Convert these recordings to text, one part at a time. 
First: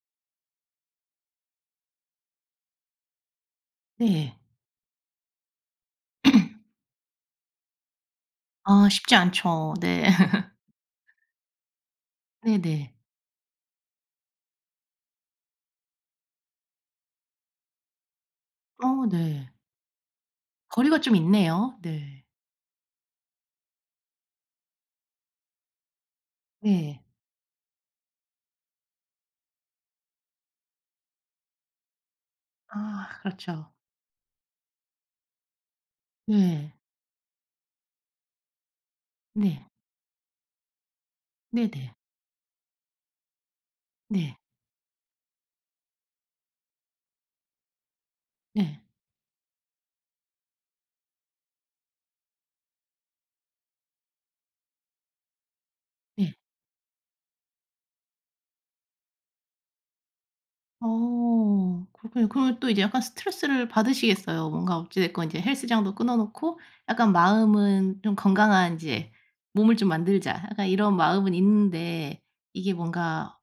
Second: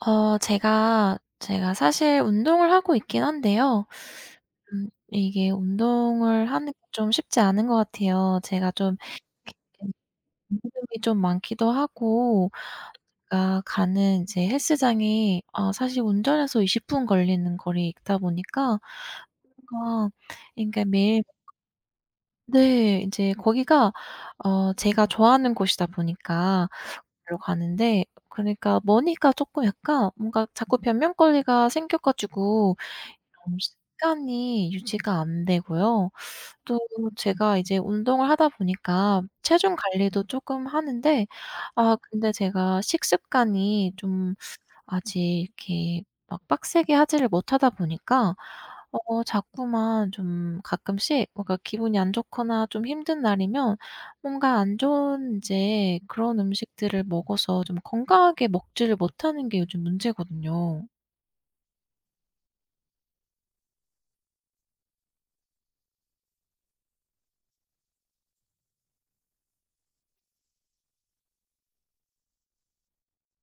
제가 사실 운동을 하고 있긴 한데요. 네. 이게 운동을 하는 게 좀 쉽지 않은 것 같아요. 제가 아 좀 쉽지 않죠. 네. 운동이 좀 많기도 하고 네네. 제가 가는 이제 헬스장이 사실 운전해서 20분 걸리는 거리이다 보니까 어 네. 뭔가 그러니까 거리가 좀 매일, 있네요. 네. 네, 이제 거기가 제가 좋아하는 곳이다 보니까 네. 로 가는데, 그러니까 머니가 쪼끔 약간 뭔가 자꾸 변명거리가 생겨 가지고, 아 음, 그렇죠. 습관이 유지가 안 되고요. 네. 또 제가 이제 운동을 하다 보니까 네. 체중 관리도 쪼끔 하는데 네 네. 아 근데 제가 식습관이 좀 네. 아직 이렇게 막 빡세게 하지를 못하다 보니까 네. 자꾸만 좀 가끔씩 뭔가 기분이 안 좋거나 좀 힘든 날이면 뭔가 안 좋은 인제 네. 그런 음식들을 먹어서 좀 건강하게 먹지를 못하는 게 요즘 문제거든요. 어 그렇군요. 그러면 또 이제 약간 스트레스를 받으시겠어요. 뭔가 어찌 됐건 이제 헬스장도 끊어 놓고 약간 마음은 좀 건강한 이제 '몸을 좀 만들자.' 약간 이런 마음은 있는데 이게 뭔가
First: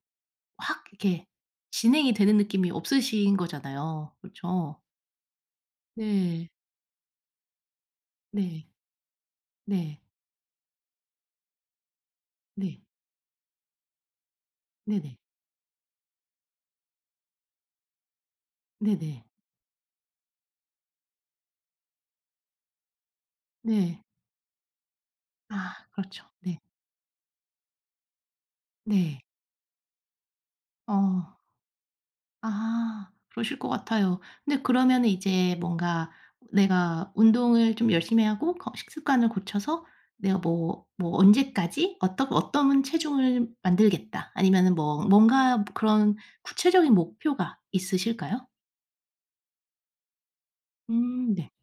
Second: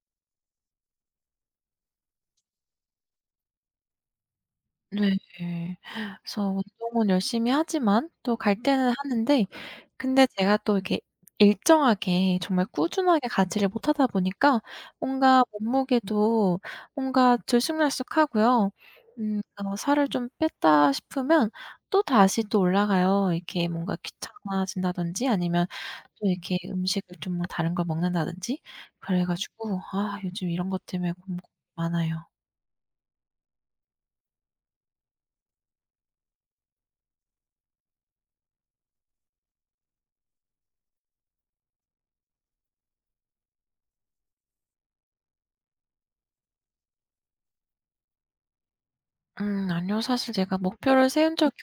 확 이렇게 진행이 되는 느낌이 없으신 거잖아요. 그렇죠? 네. 그래서 네. 운동은 열심히 하지만 또 갈 네. 때는 하는데, 네. 근데 제가 또 이렇게 일정하게 정말 네. 꾸준하게 가지를 못하다 보니까 네네. 뭔가 몸무게도 뭔가 들쑥날쑥하고요. 네네. 살을 좀 뺐다 싶으면 또다시 또 올라가요. 이렇게 뭔가 네. 귀찮아진다든지, 아니면 아 그렇죠. 또 이렇게 네. 음식을 좀 뭐 다른 걸 먹는다든지, 네. 그래 가지고 아 요즘 이런 것 때문에 어. 고민 많아요. 아 그러실 것 같아요. 근데 그러면은 이제 뭔가 내가 운동을 좀 열심히 하고 거 식습관을 고쳐서 내가 뭐 뭐 '언제까지 어떤 어떤 체중을 만들겠다.' 아니면은 뭐 뭔가 그런 구체적인 목표가 있으실까요? 아니요. 사실 제가 목표를 세운 네. 적이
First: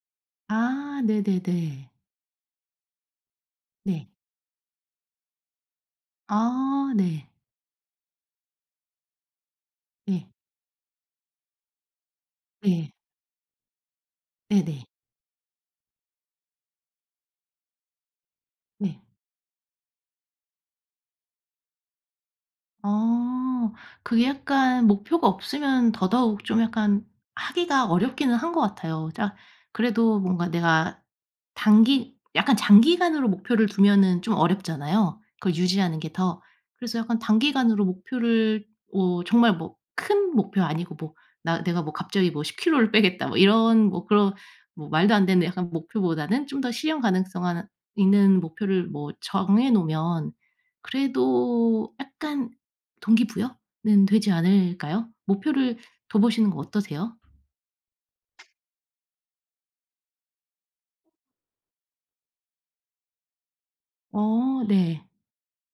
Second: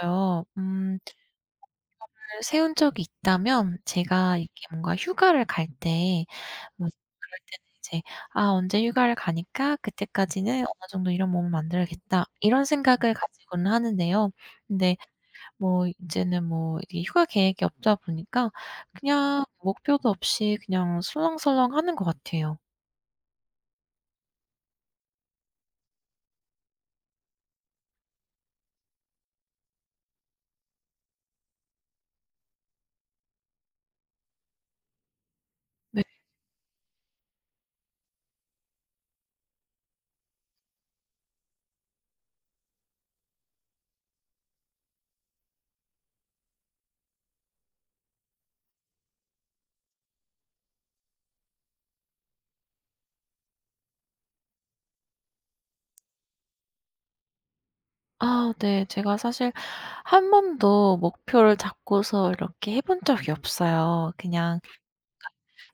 없어요. 음, 아 네네네. 늘 세운 적이 있다면 네. 제가 이렇게 뭔가 휴가를 갈 때, 뭐 아 네. 그럴 때는 이제 '아 언제 휴가를 가니까 네. 그때까지는 어느 정도 이런 몸을 만들어야겠다.' 이런 네. 생각을 가지고는 하는데요. 네네. 근데 뭐 이제는 뭐 이게 휴가 계획이 없다 보니까 네. 그냥 목표도 없이 그냥 설렁설렁 하는 것 같아요. 어 그게 약간 목표가 없으면 더더욱 좀 약간 하기가 어렵기는 한 것 같아요. 자 그래도 뭔가 내가 단기 약간 장기간으로 목표를 두면은 좀 어렵잖아요, 그걸 유지하는 네. 게 더. 그래서 약간 단기간으로 목표를 어 정말 뭐 큰 목표 아니고 뭐 나 내가 뭐 갑자기 뭐 10 킬로를 빼겠다 뭐 이런 뭐 그런 뭐 말도 안 되는 약간 목표보다는 좀 더 실현 가능성 있는 목표를 뭐 정해 놓으면 그래도 약간 동기부여는 되지 않을까요? 목표를 둬 보시는 거 어떠세요? 아 네. 제가 사실 한 번도 목표를 잡고서 이렇게 해본 적이 없어요. 그냥 어 네.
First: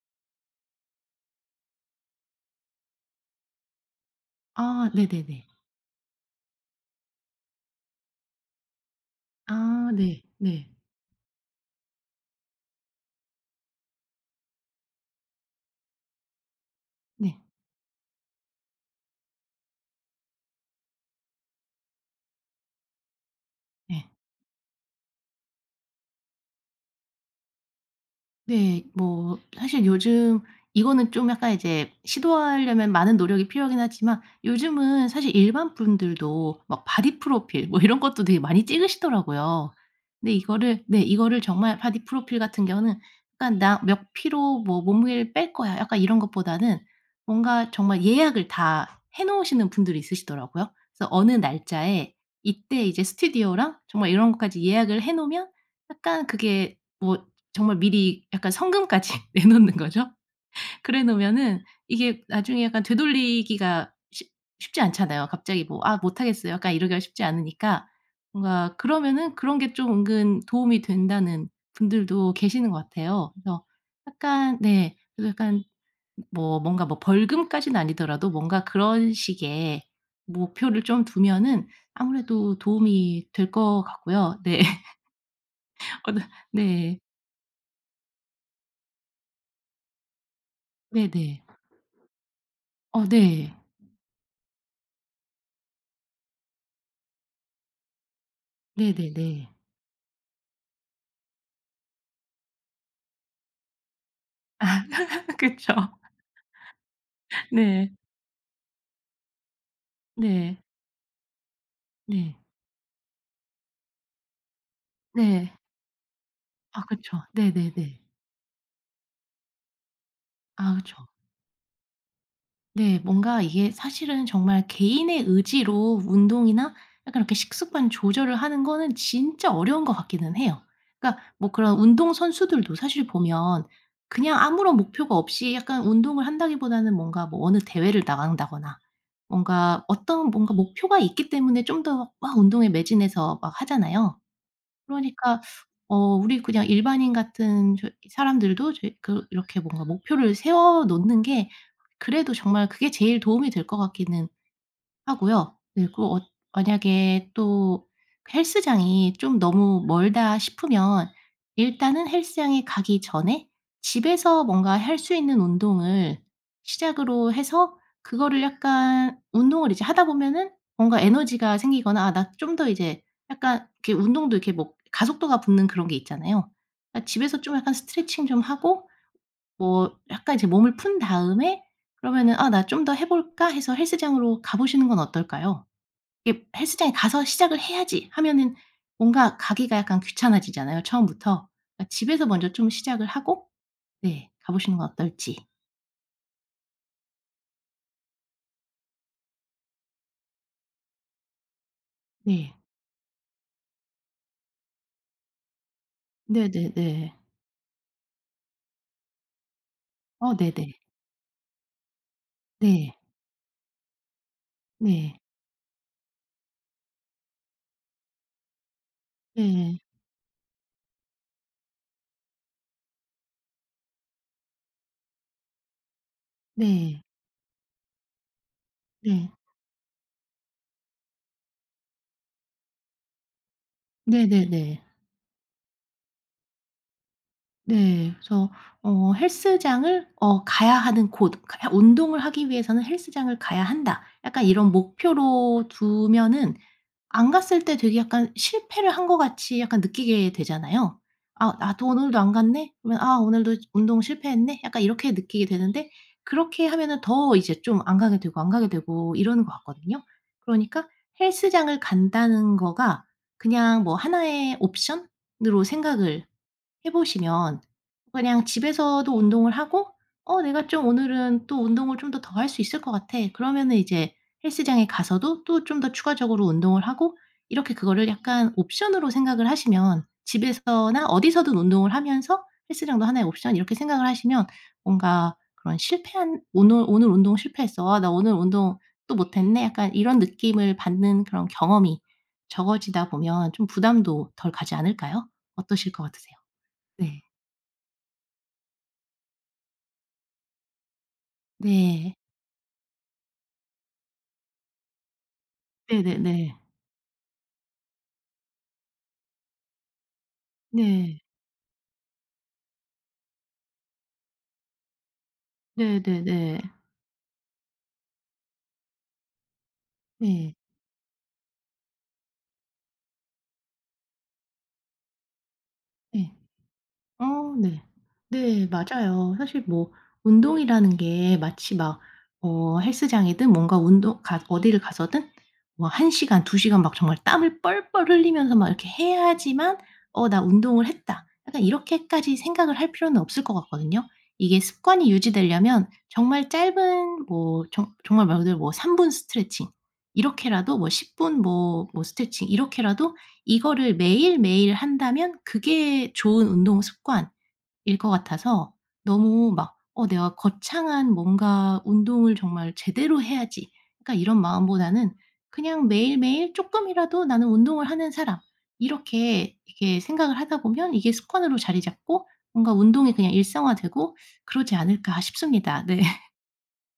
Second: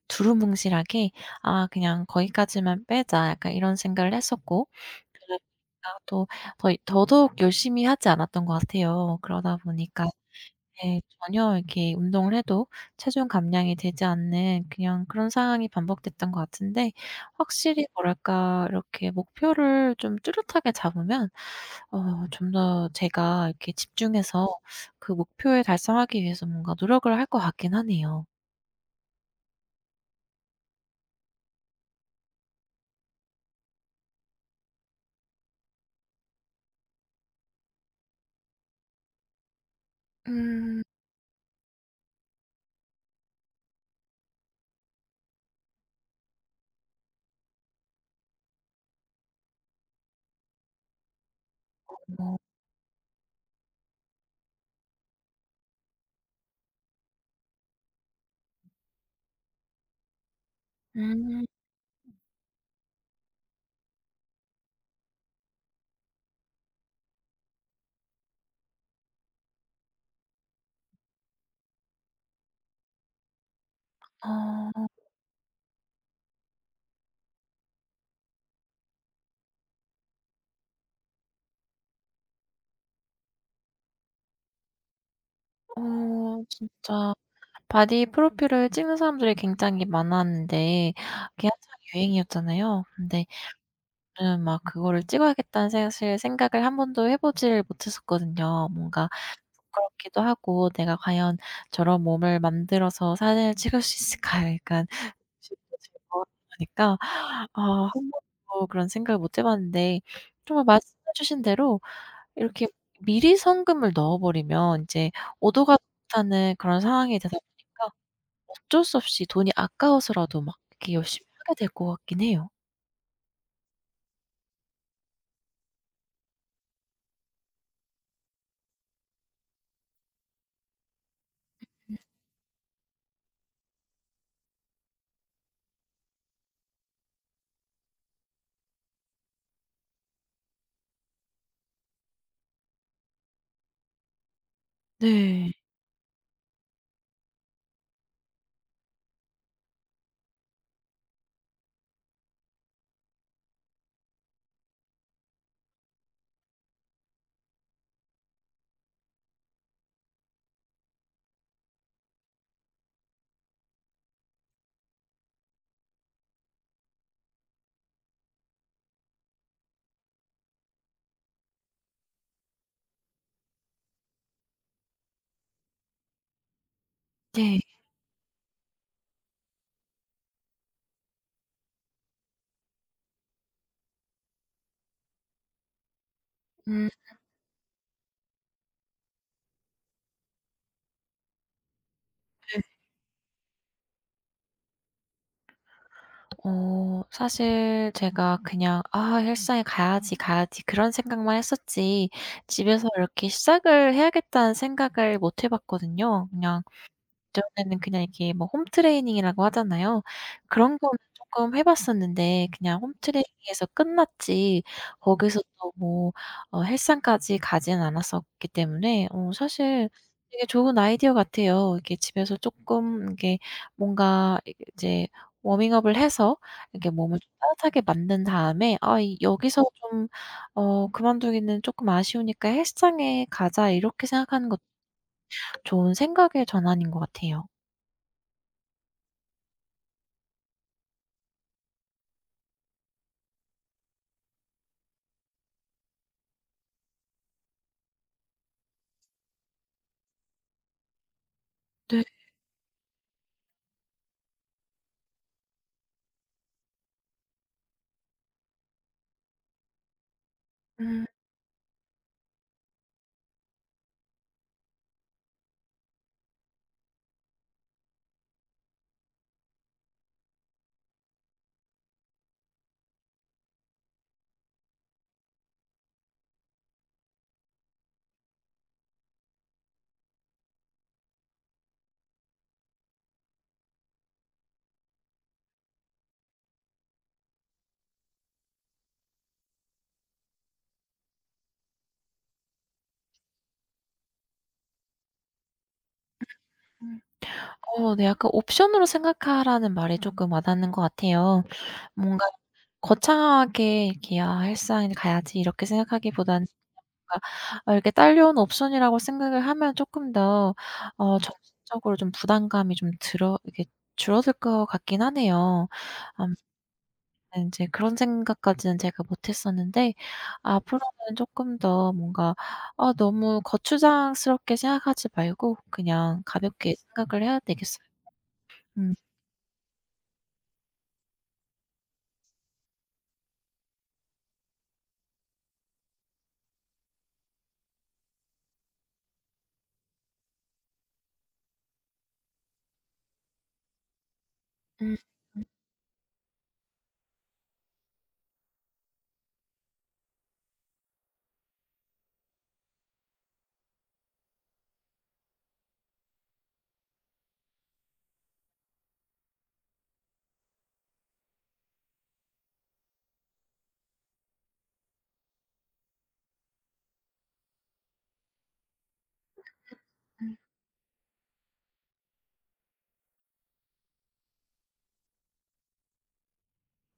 두루뭉실하게 '아 그냥 거기까지만 빼자.' 약간 이런 생각을 했었고, 아 그러다 네네네. 보니까 또 더 더더욱 열심히 하지 않았던 것 같아요. 그러다 아 보니까, 네. 네. 네, 전혀 이렇게 운동을 해도 체중 감량이 되지 않는 그냥 그런 상황이 반복됐던 것 같은데, 네. 확실히 뭐랄까 이렇게 목표를 좀 뚜렷하게 잡으면 좀 더 제가 이렇게 네. 집중해서 그 목표에 달성하기 위해서 뭔가 노력을 할 것 같긴 하네요. 네. 뭐 사실 요즘 이거는 좀 약간 이제 시도하려면 많은 노력이 필요하긴 하지만 요즘은 사실 일반 분들도 막 바디 프로필 뭐 이런 것도 되게 많이 찍으시더라고요. 근데 음 이거를 네 이거를 정말 바디 프로필 같은 경우는 약간 '나 몇 키로 뭐 몸무게를 뺄 거야.' 약간 이런 것보다는 뭔가 정말 예약을 다 해 놓으시는 분들이 있으시더라고요. 그래서 어느 날짜에 뭐 이때 이제 스튜디오랑 정말 이런 것까지 예약을 해 놓으면 약간 그게 뭐 정말 미리 약간 성금까지 내놓는 거죠. 그래 음 놓으면은 이게 나중에 약간 되돌리기가 쉽 쉽지 않잖아요. 갑자기 뭐 '아 못하겠어요.' 약간 이러기가 쉽지 않으니까 뭔가 그러면은 그런 게 좀 은근 도움이 된다는 분들도 계시는 것 같아요. 그래서 약간 어 네 그래서 약간 뭐 뭔가 뭐 벌금까지는 아니더라도 뭔가 그런 식의 목표를 좀 두면은 아무래도 도움이 될 것 같고요. 네. 어 네. 진짜 바디 프로필을 찍는 사람들이 굉장히 많았는데 네네. 그게 한창 유행이었잖아요. 어 근데 네. 저는 막 그거를 찍어야겠다는 사실 생각을 한 번도 해 보질 못했었거든요. 뭔가 네네네. 부끄럽기도 하고 '내가 과연 저런 몸을 만들어서 사진을 찍을 수 있을까?' 아 약간 그쵸. 러니까 아 네. 한 번도 그런 생각을 못해 봤는데 네. 정말 말씀해 주신 대로 네. 이렇게 미리 성금을 넣어 버리면 이제 네. 오도 가도 못하는 그런 아 상황이 그쵸. 되다 보니까 네네네. 어쩔 수 없이 돈이 아까워서라도 막 아 이렇게 그쵸. 열심히 하게 될 것 같긴 해요. 네. 뭔가 이게 사실은 정말 개인의 의지로 운동이나 약간 이렇게 식습관 조절을 하는 거는 진짜 어려운 것 같기는 해요. 그러니까 뭐 그런 운동 선수들도 사실 보면 그냥 아무런 목표가 없이 약간 운동을 한다기보다는 뭔가 뭐 어느 대회를 나간다거나 뭔가 어떤 뭔가 목표가 있기 때문에 좀 더 막 운동에 매진해서 막 하잖아요. 그러니까 네. 어 우리 그냥 일반인 같은 저 사람들도 저희 그 이렇게 뭔가 목표를 세워 놓는 게 그래도 정말 그게 제일 도움이 될 것 같기는 하고요. 네 그 어 만약에 또 그 헬스장이 좀 너무 멀다 싶으면 일단은 헬스장에 가기 전에 집에서 뭔가 할 수 있는 운동을 시작으로 해서 그거를 약간 운동을 이제 하다 보면은 뭔가 에너지가 생기거나 '아 나 좀 더 이제' 약간 이렇게 운동도 이렇게 뭐 가속도가 붙는 그런 게 있잖아요. 그러니까 집에서 좀 네. 약간 스트레칭 좀 하고 뭐 약간 이제 몸을 푼 다음에 그러면은 '아 나 좀 더 해 볼까?' 해서 헬스장으로 가 보시는 건 어떨까요? 이게 음. 헬스장에 가서 시작을 해야지 하면은 뭔가 가기가 약간 귀찮아지잖아요 처음부터. 그러니까 집에서 먼저 네. 좀 시작을 하고 네 가 보시는 건 어떨지. 사실 제가 그냥 '아 헬스장에 가야지, 가야지.' 그런 생각만 했었지 네. 집에서 이렇게 시작을 해야겠다는 생각을 못 해 봤거든요. 그냥 네네네. 예전에는 그냥 이렇게 뭐 홈트레이닝이라고 하잖아요. 어 네네. 그런 거는 쪼끔 해 봤었는데 그냥 네. 홈트레이닝에서 끝났지 네. 거기서 또 뭐 헬스장까지 가지는 않았었기 때문에 어 네. 네. 사실 되게 좋은 아이디어 같아요. 이렇게 집에서 쪼끔 이게 뭔가 이 이제 워밍업을 해서 이렇게 네. 몸을 좀 따뜻하게 만든 다음에 '아 이 네. 여기서 좀 어 그만두기는 쪼끔 아쉬우니까 헬스장에 가자.' 이렇게 생각하는 것도 네네네. 좋은 생각의 전환인 것 같아요. 네. 그래서 어 헬스장을 어 가야 하는 곳 가 '운동을 하기 위해서는 헬스장을 가야 한다.' 약간 이런 목표로 두면은 안 갔을 때 되게 약간 실패를 한 것 같이 약간 느끼게 되잖아요. '아 나도 네. 오늘도 안 갔네.' 그러면 '아 오늘도 운동 실패했네.' 약간 이렇게 느끼게 되는데 그렇게 하면은 더 이제 좀 안 가게 되고 안 가게 되고 이러는 것 같거든요. 그러니까 음. 헬스장을 간다는 거가 그냥 뭐 하나의 옵션으로 생각을 해 보시면 그냥 집에서도 운동을 하고 '어 내가 좀 오늘은 또 운동을 좀 더 더 할 수 있을 것 같아.' 그러면은 이제 헬스장에 가서도 또 좀 더 추가적으로 운동을 하고 이렇게 그거를 약간 옵션으로 생각을 하시면 집에서나 어디서든 운동을 하면서 헬스장도 하나의 옵션 이렇게 생각을 하시면 뭔가 그런 실패한 '오늘 오늘 운동 실패했어. 아 나 오늘 운동 또 못했네.' 약간 이런 느낌을 받는 그런 경험이 적어지다 보면 좀 부담도 덜 가지 않을까요? 어떠실 것 같으세요? 네. 어 네. 약간 옵션으로 생각하라는 말이 쪼끔 와닿는 것 같아요. 네. 뭔가 거창하게 이렇게 '아 헬스장에 가야지.' 이렇게 생각하기보다는, 네네네. 뭔가 아 이렇게 딸려온 옵션이라고 생각을 하면 쪼끔 더 네. 정신적으로 좀 부담감이 좀 들어 이렇게 줄어들 것 같긴 하네요. 아 네네네. 네 인제 그런 생각까지는 제가 못 했었는데 네. 앞으로는 쪼끔 더 뭔가 아 너무 거추장스럽게 생각하지 말고 그냥 네. 가볍게 생각을 해야 어 네. 되겠어요. 네 맞아요. 사실 뭐 운동이라는 게 마치 막 어 헬스장이든 뭔가 운동 가 어디를 가서든 뭐 1 시간 2 시간 막 정말 땀을 뻘뻘 흘리면서 막 이렇게 해야지만 '어 나 운동을 했다.' 약간 이렇게까지 생각을 할 필요는 없을 것 같거든요. 이게 음. 습관이 유지되려면 정말 짧은 뭐 정 정말 말 그대로 뭐 3 분 스트레칭 이렇게라도 뭐 10 분 뭐 뭐 스트레칭 이렇게라도 이거를 매일매일 한다면 그게 좋은 운동 습관일 것 같아서 너무 막 '어 내가 거창한 뭔가 운동을 정말 제대로 해야지.' 약간 이런 마음보다는 그냥 매일매일 쪼끔이라도 '나는 운동을 하는 사람.' 이렇게 이렇게 생각을 하다 보면 이게 습관으로 자리 잡고 뭔가 운동이 그냥 일상화되고 그러지 않을까 싶습니다. 네.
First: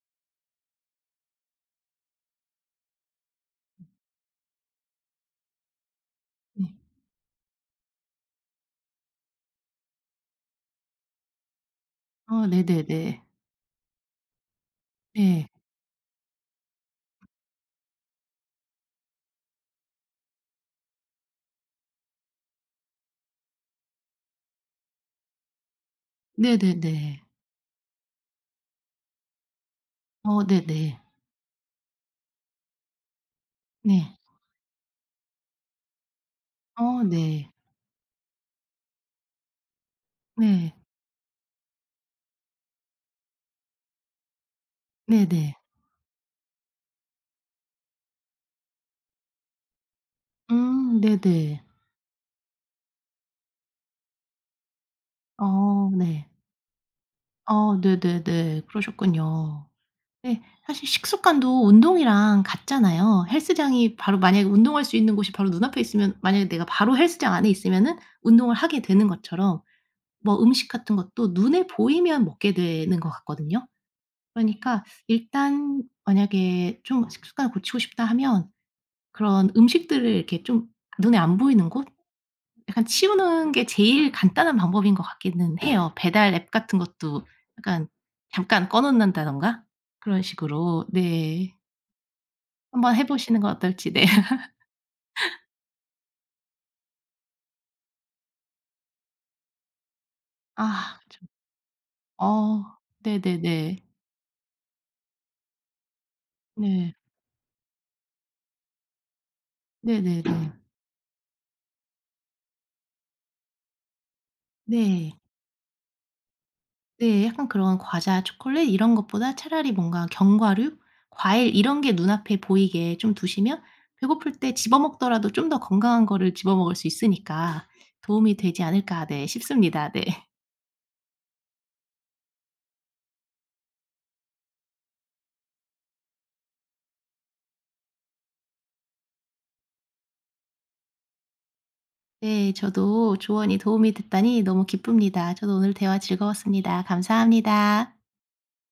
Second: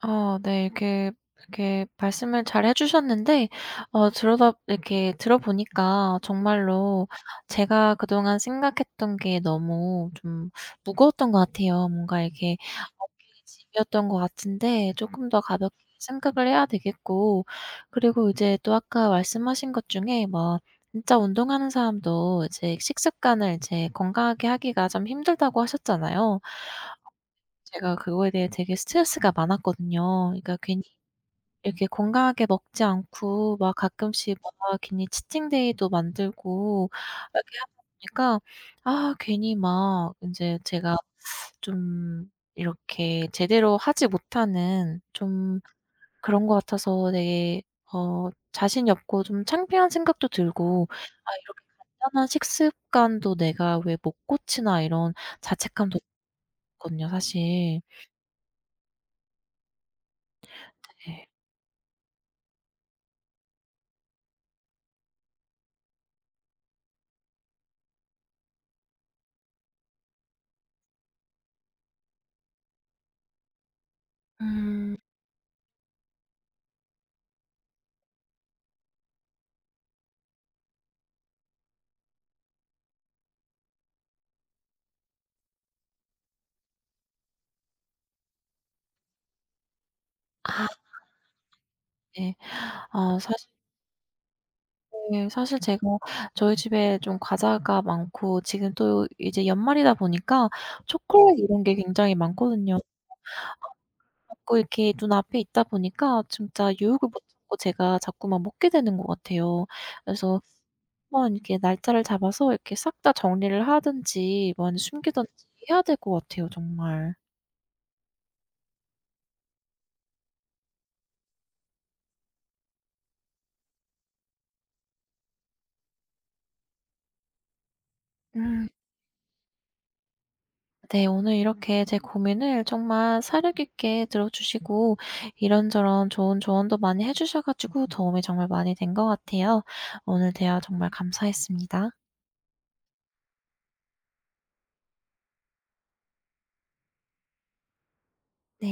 어 네. 이렇게 말씀을 잘해 주셨는데 어 들어다 이렇게 들어보니까 네. 정말로 제가 그동안 생각했던 게 너무 좀 무거웠던 것 같아요. 뭔가 아 이게 렇 네네네. 어깨에 짐이었던 것 같은데 조금 더 네. 가볍게 생각을 해야 되겠고, 그리고 이제 또 아까 말씀하신 것 중에 뭐 진짜 운동하는 사람도 이제 식습관을 이제 건강하게 하기가 좀 힘들다고 하셨잖아요. 네네네. 제가 그거에 대해 되게 스트레스가 많았거든요. 어 그러니까 괜히 네네. 이렇게 건강하게 먹지 않고 막 네. 가끔씩 막 괜히 치팅데이도 만들고 어 네. 이렇게 하다 보니까 아 괜히 막 인제 네. 제가 좀 이렇게 제대로 하지 못하는 네네. 좀 그런 것 같아서 되게 자신이 없고 좀 창피한 생각도 들고 '아 이렇게 네네. 간단한 식습관도 내가 왜 못 고치나.' 이런 어 자책감도 네. 거든요 어, 사실. 네네네. 그러셨군요. 네 사실 네. 식습관도 운동이랑 같잖아요. 헬스장이 바로 만약에 운동할 수 있는 곳이 바로 눈앞에 있으면 만약에 내가 바로 헬스장 안에 있으면은 운동을 하게 되는 것처럼 뭐 음식 같은 것도 눈에 보이면 먹게 되는 것 같거든요. 그러니까 음. 일단 만약에 좀 식습관을 고치고 싶다 하면 그런 음식들을 이렇게 좀 눈에 안 보이는 곳? 약간 치우는 게 제일 간단한 방법인 것 같기는 해요. 배달 앱 같은 것도 약간 잠깐 꺼 놓는다든가 그런 아 식으로 네. 네. 한번 해 아 보시는 사실, 건 어떨지 네. 네 사실 제가 저희 집에 좀 과자가 많고 지금 또 이제 연말이다 보니까 아 그쵸. 초콜릿 이런 게 굉장히 어 많거든요. 네네네. 자꾸 이렇게 눈앞에 있다 보니까 진짜 네. 유혹을 못 참고 제가 자꾸만 먹게 되는 것 같아요. 네네네. 그래서 한번 이렇게 날짜를 잡아서 이렇게 싹 다 정리를 하든지 뭐 아니면 네. 숨기든지 해야 될 것 같아요 정말. 네. 약간 그런 과자, 초콜릿 이런 것보다 차라리 뭔가 견과류, 과일 이런 게 눈앞에 보이게 좀 두시면 배고플 때 집어 먹더라도 좀 더 건강한 거를 집어 먹을 수 있으니까 도움이 되지 음. 않을까 네 싶습니다. 네. 네, 오늘 이렇게 제 고민을 정말 사려 깊게 들어주시고 이런저런 좋은 조언도 많이 해주셔 가지고 도움이 정말 많이 된 것 같아요. 오늘 대화 정말 감사했습니다. 네. 저도 조언이 도움이 됐다니 너무 기쁩니다. 저도 오늘 대화 즐거웠습니다. 감사합니다. 네.